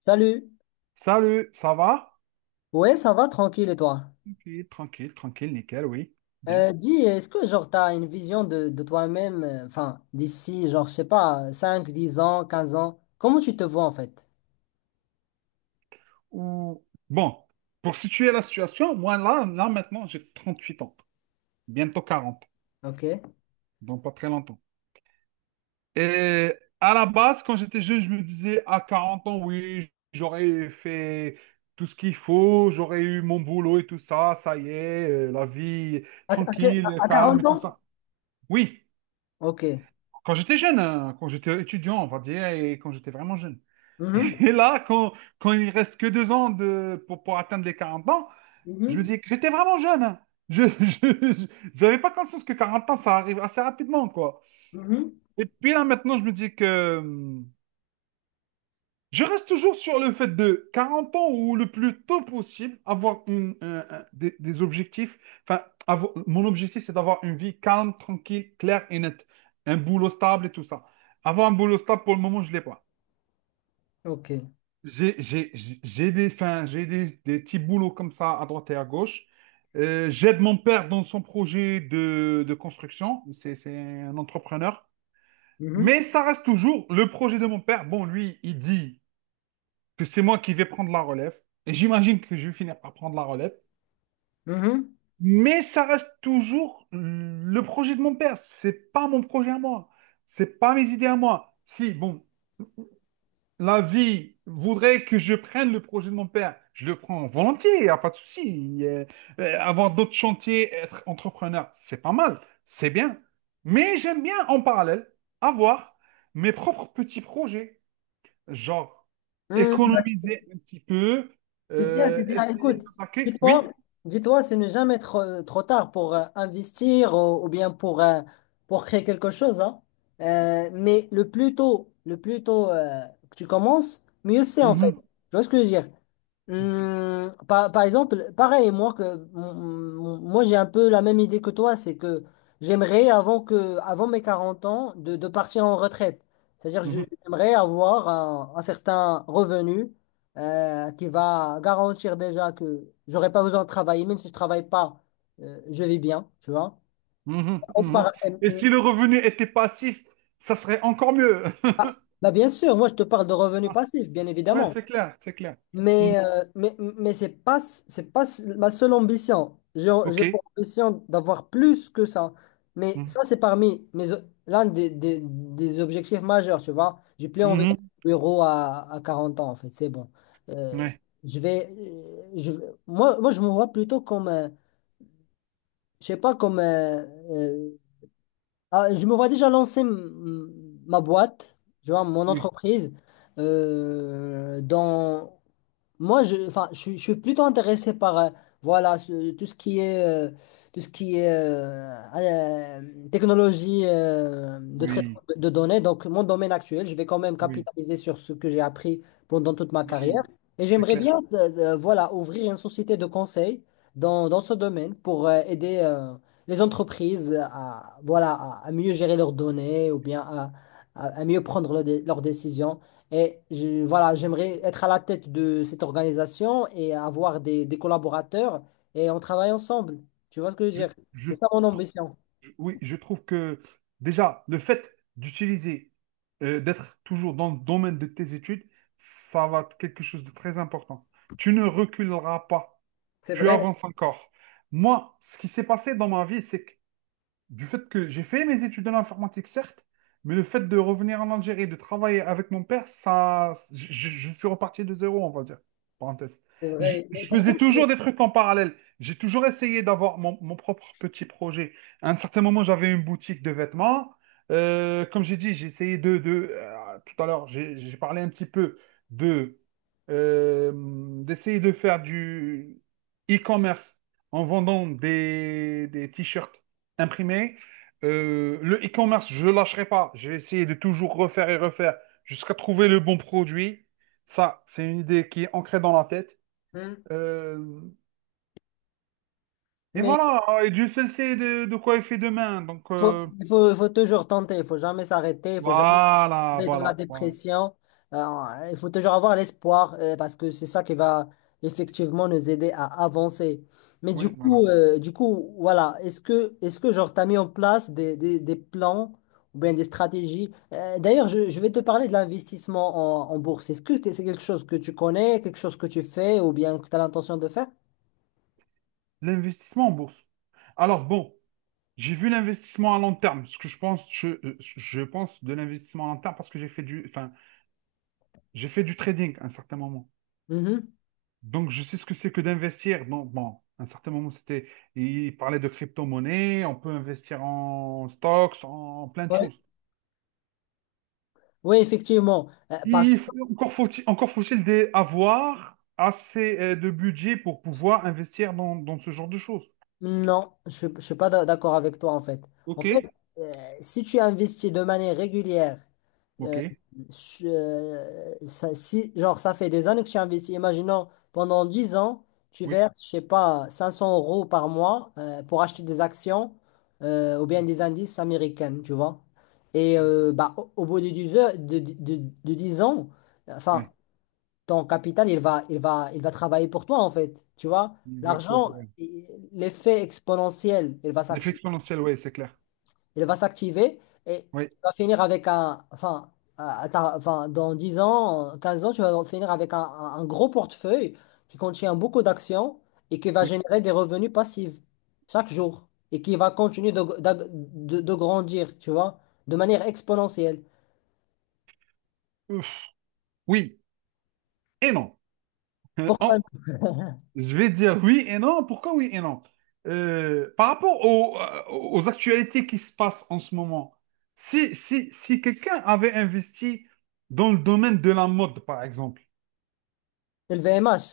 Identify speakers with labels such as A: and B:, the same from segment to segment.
A: Salut.
B: Salut, ça va?
A: Ouais, ça va tranquille et toi?
B: Tranquille, tranquille, tranquille, nickel, oui. Bien.
A: Dis, est-ce que t'as une vision de toi-même, enfin d'ici je sais pas 5, 10 ans, 15 ans, comment tu te vois en fait?
B: Ou... Bon, pour situer la situation, moi là maintenant, j'ai 38 ans, bientôt 40,
A: Ok.
B: donc pas très longtemps. Et à la base, quand j'étais jeune, je me disais, à 40 ans, oui, j'aurais fait tout ce qu'il faut, j'aurais eu mon boulot et tout ça, ça y est, la vie
A: À, à que-
B: tranquille,
A: à
B: calme
A: 40
B: et tout
A: ans?
B: ça. Oui,
A: Ok.
B: quand j'étais jeune, hein, quand j'étais étudiant, on va dire, et quand j'étais vraiment jeune.
A: Mhm.
B: Et là, quand il reste que 2 ans pour atteindre les 40 ans, je me
A: Mhm.
B: dis que j'étais vraiment jeune, hein. Je, je, j'avais pas conscience que 40 ans, ça arrive assez rapidement, quoi.
A: Mhm.
B: Et puis là, maintenant, je me dis que je reste toujours sur le fait de 40 ans ou le plus tôt possible, avoir une, un- des objectifs. Enfin, mon objectif, c'est d'avoir une vie calme, tranquille, claire et nette. Un boulot stable et tout ça. Avoir un boulot stable, pour le moment, je ne l'ai pas.
A: Ok.
B: Enfin, j'ai des petits boulots comme ça à droite et à gauche. J'aide mon père dans son projet de construction. C'est un entrepreneur.
A: Mhm.
B: Mais ça reste toujours le projet de mon père. Bon, lui, il dit que c'est moi qui vais prendre la relève. Et j'imagine que je vais finir par prendre la relève.
A: Mhm.
B: Mais ça reste toujours le projet de mon père. C'est pas mon projet à moi. C'est pas mes idées à moi. Si, bon, la vie voudrait que je prenne le projet de mon père, je le prends volontiers, il n'y a pas de souci. Avoir d'autres chantiers, être entrepreneur, c'est pas mal, c'est bien. Mais j'aime bien en parallèle avoir mes propres petits projets, genre
A: Mhm. Hmm.
B: économiser un petit peu,
A: C'est bien, c'est bien. Écoute,
B: essayer d'attaquer,
A: dis-toi,
B: oui.
A: dis-toi, c'est ne jamais trop tard pour investir ou bien pour créer quelque chose, hein. Mais le plus tôt que tu commences, mieux c'est en fait.
B: Mhm,
A: Tu vois ce que je veux dire? Par exemple, pareil, moi, que, mon- mon- moi j'ai un peu la même idée que toi, c'est que j'aimerais, avant mes 40 ans, de partir en retraite. C'est-à-dire,
B: mhm,
A: j'aimerais avoir un certain revenu qui va garantir déjà que j'aurai pas besoin de travailler, même si je travaille pas, je vis bien, tu vois.
B: mhm,
A: On
B: mhm.
A: par- euh,
B: Et
A: euh,
B: si le revenu était passif, ça serait encore mieux.
A: ah, Bah, bien sûr, moi je te parle de revenus passifs, bien
B: Ouais,
A: évidemment.
B: c'est clair, c'est clair. Mhm.
A: Mais c'est pas ma seule ambition.
B: Ok.
A: J'ai pour ambition d'avoir plus que ça. Mais ça,
B: Mhm.
A: c'est parmi l'un des objectifs majeurs, tu vois. J'ai plus envie d'être
B: Mhm.
A: bureau à 40 ans, en fait. C'est bon. Euh,
B: Ouais.
A: je vais, moi, je me vois plutôt comme, je sais pas, je me vois déjà lancer ma boîte, je vois, mon
B: Oui,
A: entreprise. Dans... Moi, je, enfin, je, suis Je suis plutôt intéressé par voilà, tout ce qui est technologie de traitement
B: oui,
A: de données. Donc, mon domaine actuel, je vais quand même
B: oui,
A: capitaliser sur ce que j'ai appris pendant toute ma carrière.
B: oui,
A: Et
B: c'est
A: j'aimerais
B: clair.
A: bien voilà, ouvrir une société de conseil dans ce domaine pour aider les entreprises à, voilà, à mieux gérer leurs données ou bien à mieux prendre leurs décisions. Voilà, j'aimerais être à la tête de cette organisation et avoir des collaborateurs et on travaille ensemble. Tu vois ce que je veux
B: Je,
A: dire? C'est
B: je-
A: ça mon ambition.
B: oui, je trouve que déjà, le fait d'utiliser, d'être toujours dans le domaine de tes études, ça va être quelque chose de très important. Tu ne reculeras pas,
A: C'est
B: tu
A: vrai,
B: avances encore. Moi, ce qui s'est passé dans ma vie, c'est que du fait que j'ai fait mes études en informatique, certes, mais le fait de revenir en Algérie, et de travailler avec mon père, ça, suis reparti de zéro, on va dire. Parenthèse.
A: c'est
B: Je,
A: vrai. Mais
B: je
A: pourquoi?
B: faisais toujours des trucs en parallèle. J'ai toujours essayé d'avoir mon propre petit projet. À un certain moment, j'avais une boutique de vêtements. Comme j'ai dit, j'ai essayé de tout à l'heure, j'ai parlé un petit peu de euh, d'essayer de faire du e-commerce en vendant des t-shirts imprimé. Le e-commerce, je ne lâcherai pas. Je vais essayer de toujours refaire et refaire jusqu'à trouver le bon produit. Ça, c'est une idée qui est ancrée dans la tête.
A: Hmm.
B: Euh, et
A: Mais
B: voilà, et Dieu seul sait de quoi il fait demain. Donc,
A: il faut toujours tenter, il faut jamais s'arrêter, il faut jamais
B: voilà,
A: tomber dans la
B: voilà, voilà.
A: dépression. Il faut toujours avoir l'espoir parce que c'est ça qui va effectivement nous aider à avancer.
B: Oui, voilà.
A: Du coup, voilà, est-ce que t'as mis en place des plans ou bien des stratégies? D'ailleurs, je vais te parler de l'investissement en bourse. Est-ce que c'est quelque chose que tu connais, quelque chose que tu fais ou bien que tu as l'intention de faire?
B: L'investissement en bourse. Alors, bon, j'ai vu l'investissement à long terme. Ce que je pense, je pense de l'investissement à long terme parce que enfin, j'ai fait du trading à un certain moment.
A: Mhm.
B: Donc, je sais ce que c'est que d'investir. Donc, bon, à un certain moment, c'était, il parlait de crypto-monnaie, on peut investir en stocks, en plein de
A: Ouais.
B: choses.
A: Oui, effectivement. Parce
B: Il faut- encore faut-il avoir assez de budget pour pouvoir investir dans ce genre de choses.
A: Non, je ne suis pas d'accord avec toi en fait. En fait,
B: OK?
A: euh, si tu investis de manière régulière,
B: OK,
A: euh, si, ça fait des années que tu investis, imaginons pendant 10 ans, tu
B: oui.
A: verses, je sais pas, 500 euros par mois pour acheter des actions ou bien des indices américains, tu vois. Et bah, au bout de 10 heures, de 10 ans,
B: Ouais.
A: enfin, ton capital, il va travailler pour toi, en fait. Tu vois,
B: L'effet
A: l'argent,
B: exponentiel, ouais.
A: i- l'effet exponentiel,
B: L'effet exponentiel, ouais, c'est clair.
A: il va s'activer et tu
B: Oui,
A: vas finir avec un, enfin, enfin, dans 10 ans, 15 ans, tu vas finir avec un gros portefeuille qui contient beaucoup d'actions et qui va
B: oui.
A: générer des revenus passifs chaque jour et qui va continuer de grandir, tu vois, de manière exponentielle.
B: Ouf. Oui et non. Euh,
A: Pourquoi
B: en- Je vais dire oui et non. Pourquoi oui et non? Par rapport aux, aux actualités qui se passent en ce moment, si quelqu'un avait investi dans le domaine de la mode, par exemple,
A: LVMH?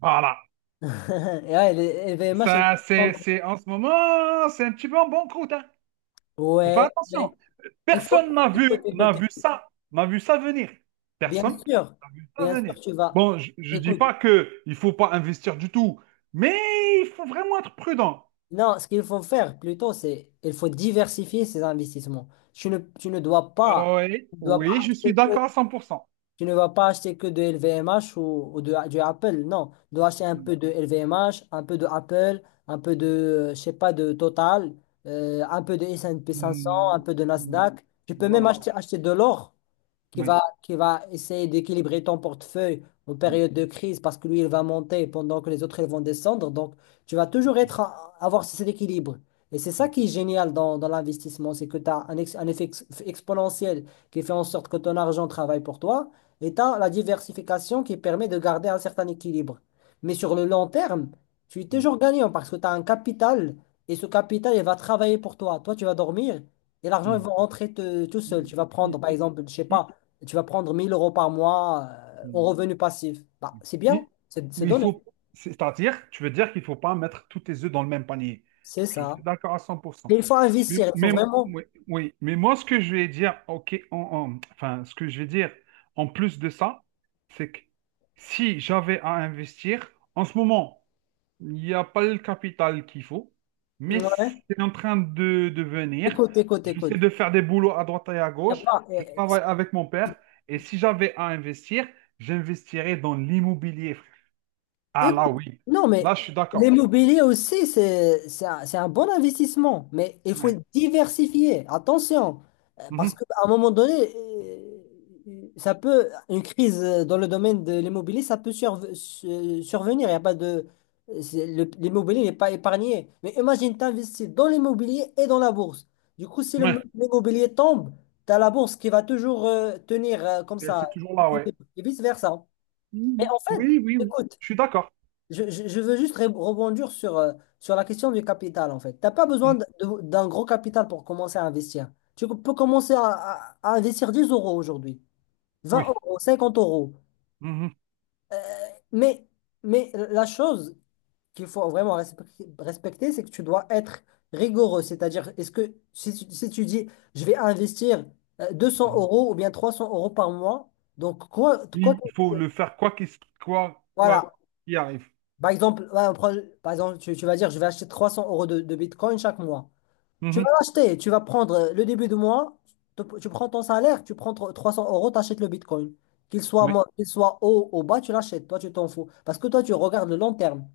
B: voilà,
A: Et ouais, les LVMH.
B: ça, en ce moment, c'est un petit peu en bon croûte, hein. Faut faire
A: Ouais, mais
B: attention.
A: il faut,
B: Personne
A: il faut t'écouter.
B: n'a vu ça venir.
A: Bien
B: Personne
A: sûr,
B: n'a vu ça
A: bien sûr,
B: venir.
A: tu vas.
B: Bon, je dis
A: Écoute,
B: pas que il faut pas investir du tout, mais il faut vraiment être prudent.
A: non, ce qu'il faut faire plutôt, c'est il faut diversifier ses investissements. Tu ne dois pas,
B: Ah oui,
A: tu ne dois pas
B: oui, je suis
A: acheter que,
B: d'accord à 100%.
A: tu ne vas pas acheter que de LVMH ou du Apple. Non, tu dois acheter un
B: Mm,
A: peu de LVMH, un peu de Apple, un peu je sais pas, de Total, un peu de S&P 500, un
B: mm,
A: peu de
B: mm,
A: Nasdaq. Tu peux même
B: Voilà.
A: acheter de l'or. Qui
B: Oui.
A: va, qui va essayer d'équilibrer ton portefeuille en
B: Mm,
A: période de crise parce que lui, il va monter pendant que les autres, ils vont descendre. Donc, tu vas toujours être à- avoir cet équilibre. Et c'est ça qui est génial dans l'investissement, c'est que tu as un effet exponentiel qui fait en sorte que ton argent travaille pour toi et tu as la diversification qui permet de garder un certain équilibre. Mais sur le long terme, tu es toujours gagnant parce que tu as un capital et ce capital, il va travailler pour toi. Toi, tu vas dormir et l'argent, il
B: mm,
A: va rentrer tout seul.
B: mm,
A: Tu vas prendre,
B: mm.
A: par exemple, je sais pas,
B: I-
A: tu vas prendre 1000 euros par mois en
B: mm,
A: revenu passif. Bah, c'est bien,
B: i-
A: c'est
B: Oui, il
A: donné,
B: faut. C'est-à-dire, tu veux dire qu'il ne faut pas mettre tous tes œufs dans le même panier.
A: c'est
B: Je suis
A: ça.
B: d'accord à 100%.
A: Mais il faut
B: Mais,
A: investir, il faut
B: mais-
A: vraiment.
B: oui, oui. Mais moi, ce que je vais dire, ok, enfin, ce que je vais dire en plus de ça, c'est que si j'avais à investir, en ce moment, il n'y a pas le capital qu'il faut, mais
A: Ouais.
B: c'est en train de venir.
A: Écoute, écoute,
B: J'essaie
A: écoute.
B: de faire des boulots à droite et à
A: Y a
B: gauche.
A: pas,
B: Je travaille avec mon père. Et si j'avais à investir, j'investirais dans l'immobilier, frère. Ah
A: Écoute,
B: là, oui.
A: non, mais
B: Là, je suis d'accord.
A: l'immobilier aussi, c'est un bon investissement, mais il faut
B: Ouais.
A: diversifier. Attention, parce
B: Mhm.
A: qu'à un moment donné, ça peut, une crise dans le domaine de l'immobilier, ça peut survenir. Il y a pas l'immobilier n'est pas épargné. Mais imagine, tu investis dans l'immobilier et dans la bourse. Du coup, si
B: Ouais.
A: l'immobilier tombe, tu as la bourse qui va toujours tenir comme
B: Et
A: ça,
B: c'est toujours là, ouais.
A: et vice-versa. Mais
B: Mhm.
A: en fait,
B: Oui, oui, oui.
A: écoute,
B: Je suis d'accord.
A: je veux juste rebondir sur, sur la question du capital, en fait. Tu n'as pas besoin
B: Mhm.
A: d'un gros capital pour commencer à investir. Tu peux commencer à investir 10 euros aujourd'hui, vingt
B: Oui.
A: euros, 50 euros.
B: Mhm.
A: Mais, mais la chose qu'il faut vraiment respecter, c'est que tu dois être rigoureux. C'est-à-dire, est-ce que si, tu si tu dis, je vais investir deux cents
B: Mhm.
A: euros ou bien 300 euros par mois, donc quoi, quoi,
B: Il faut le faire quoi
A: voilà.
B: qu'il arrive.
A: Par exemple, ouais, par exemple tu vas dire, je vais acheter 300 euros de Bitcoin chaque mois. Tu vas
B: Mhm.
A: l'acheter, tu vas prendre le début de mois, tu prends ton salaire, tu prends 300 euros, tu achètes le Bitcoin. Qu'il soit,
B: Oui.
A: qu'il soit haut ou bas, tu l'achètes, toi tu t'en fous. Parce que toi tu regardes le long terme.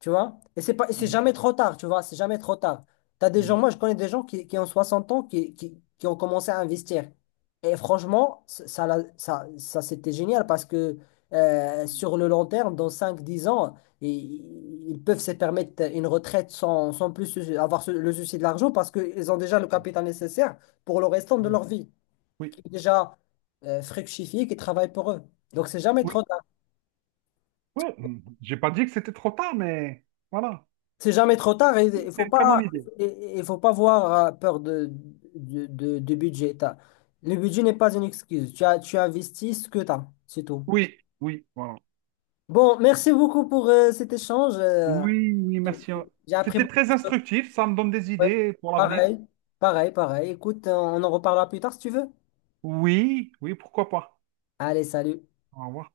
A: Tu vois? Et c'est
B: Mhm.
A: jamais trop tard, tu vois? C'est jamais trop tard. T'as des gens,
B: Mhm.
A: moi, je connais des gens qui ont 60 ans, qui ont commencé à investir. Et franchement, ça, c'était génial parce que sur le long terme, dans cinq dix ans, ils, ils peuvent se permettre une retraite sans plus avoir le souci de l'argent parce qu'ils ont déjà le capital nécessaire pour le restant de
B: Mhm.
A: leur vie,
B: Oui.
A: qui est déjà fructifié, qui travaille pour eux. Donc, c'est jamais
B: Oui.
A: trop.
B: Oui, j'ai pas dit que c'était trop tard, mais voilà.
A: C'est jamais trop tard et
B: Oui, c'est une très bonne idée.
A: il il faut pas avoir peur de budget. Le budget n'est pas une excuse. Tu as, tu investis ce que tu as, c'est tout.
B: Oui, oui, voilà.
A: Bon, merci beaucoup pour cet échange.
B: Oui, oui, merci.
A: J'ai appris
B: C'était
A: beaucoup.
B: très instructif, ça me donne des
A: Ouais.
B: idées pour l'avenir.
A: Pareil, pareil, pareil. Écoute, on en reparlera plus tard si tu veux.
B: Oui, oui, pourquoi pas.
A: Allez, salut.
B: Au revoir.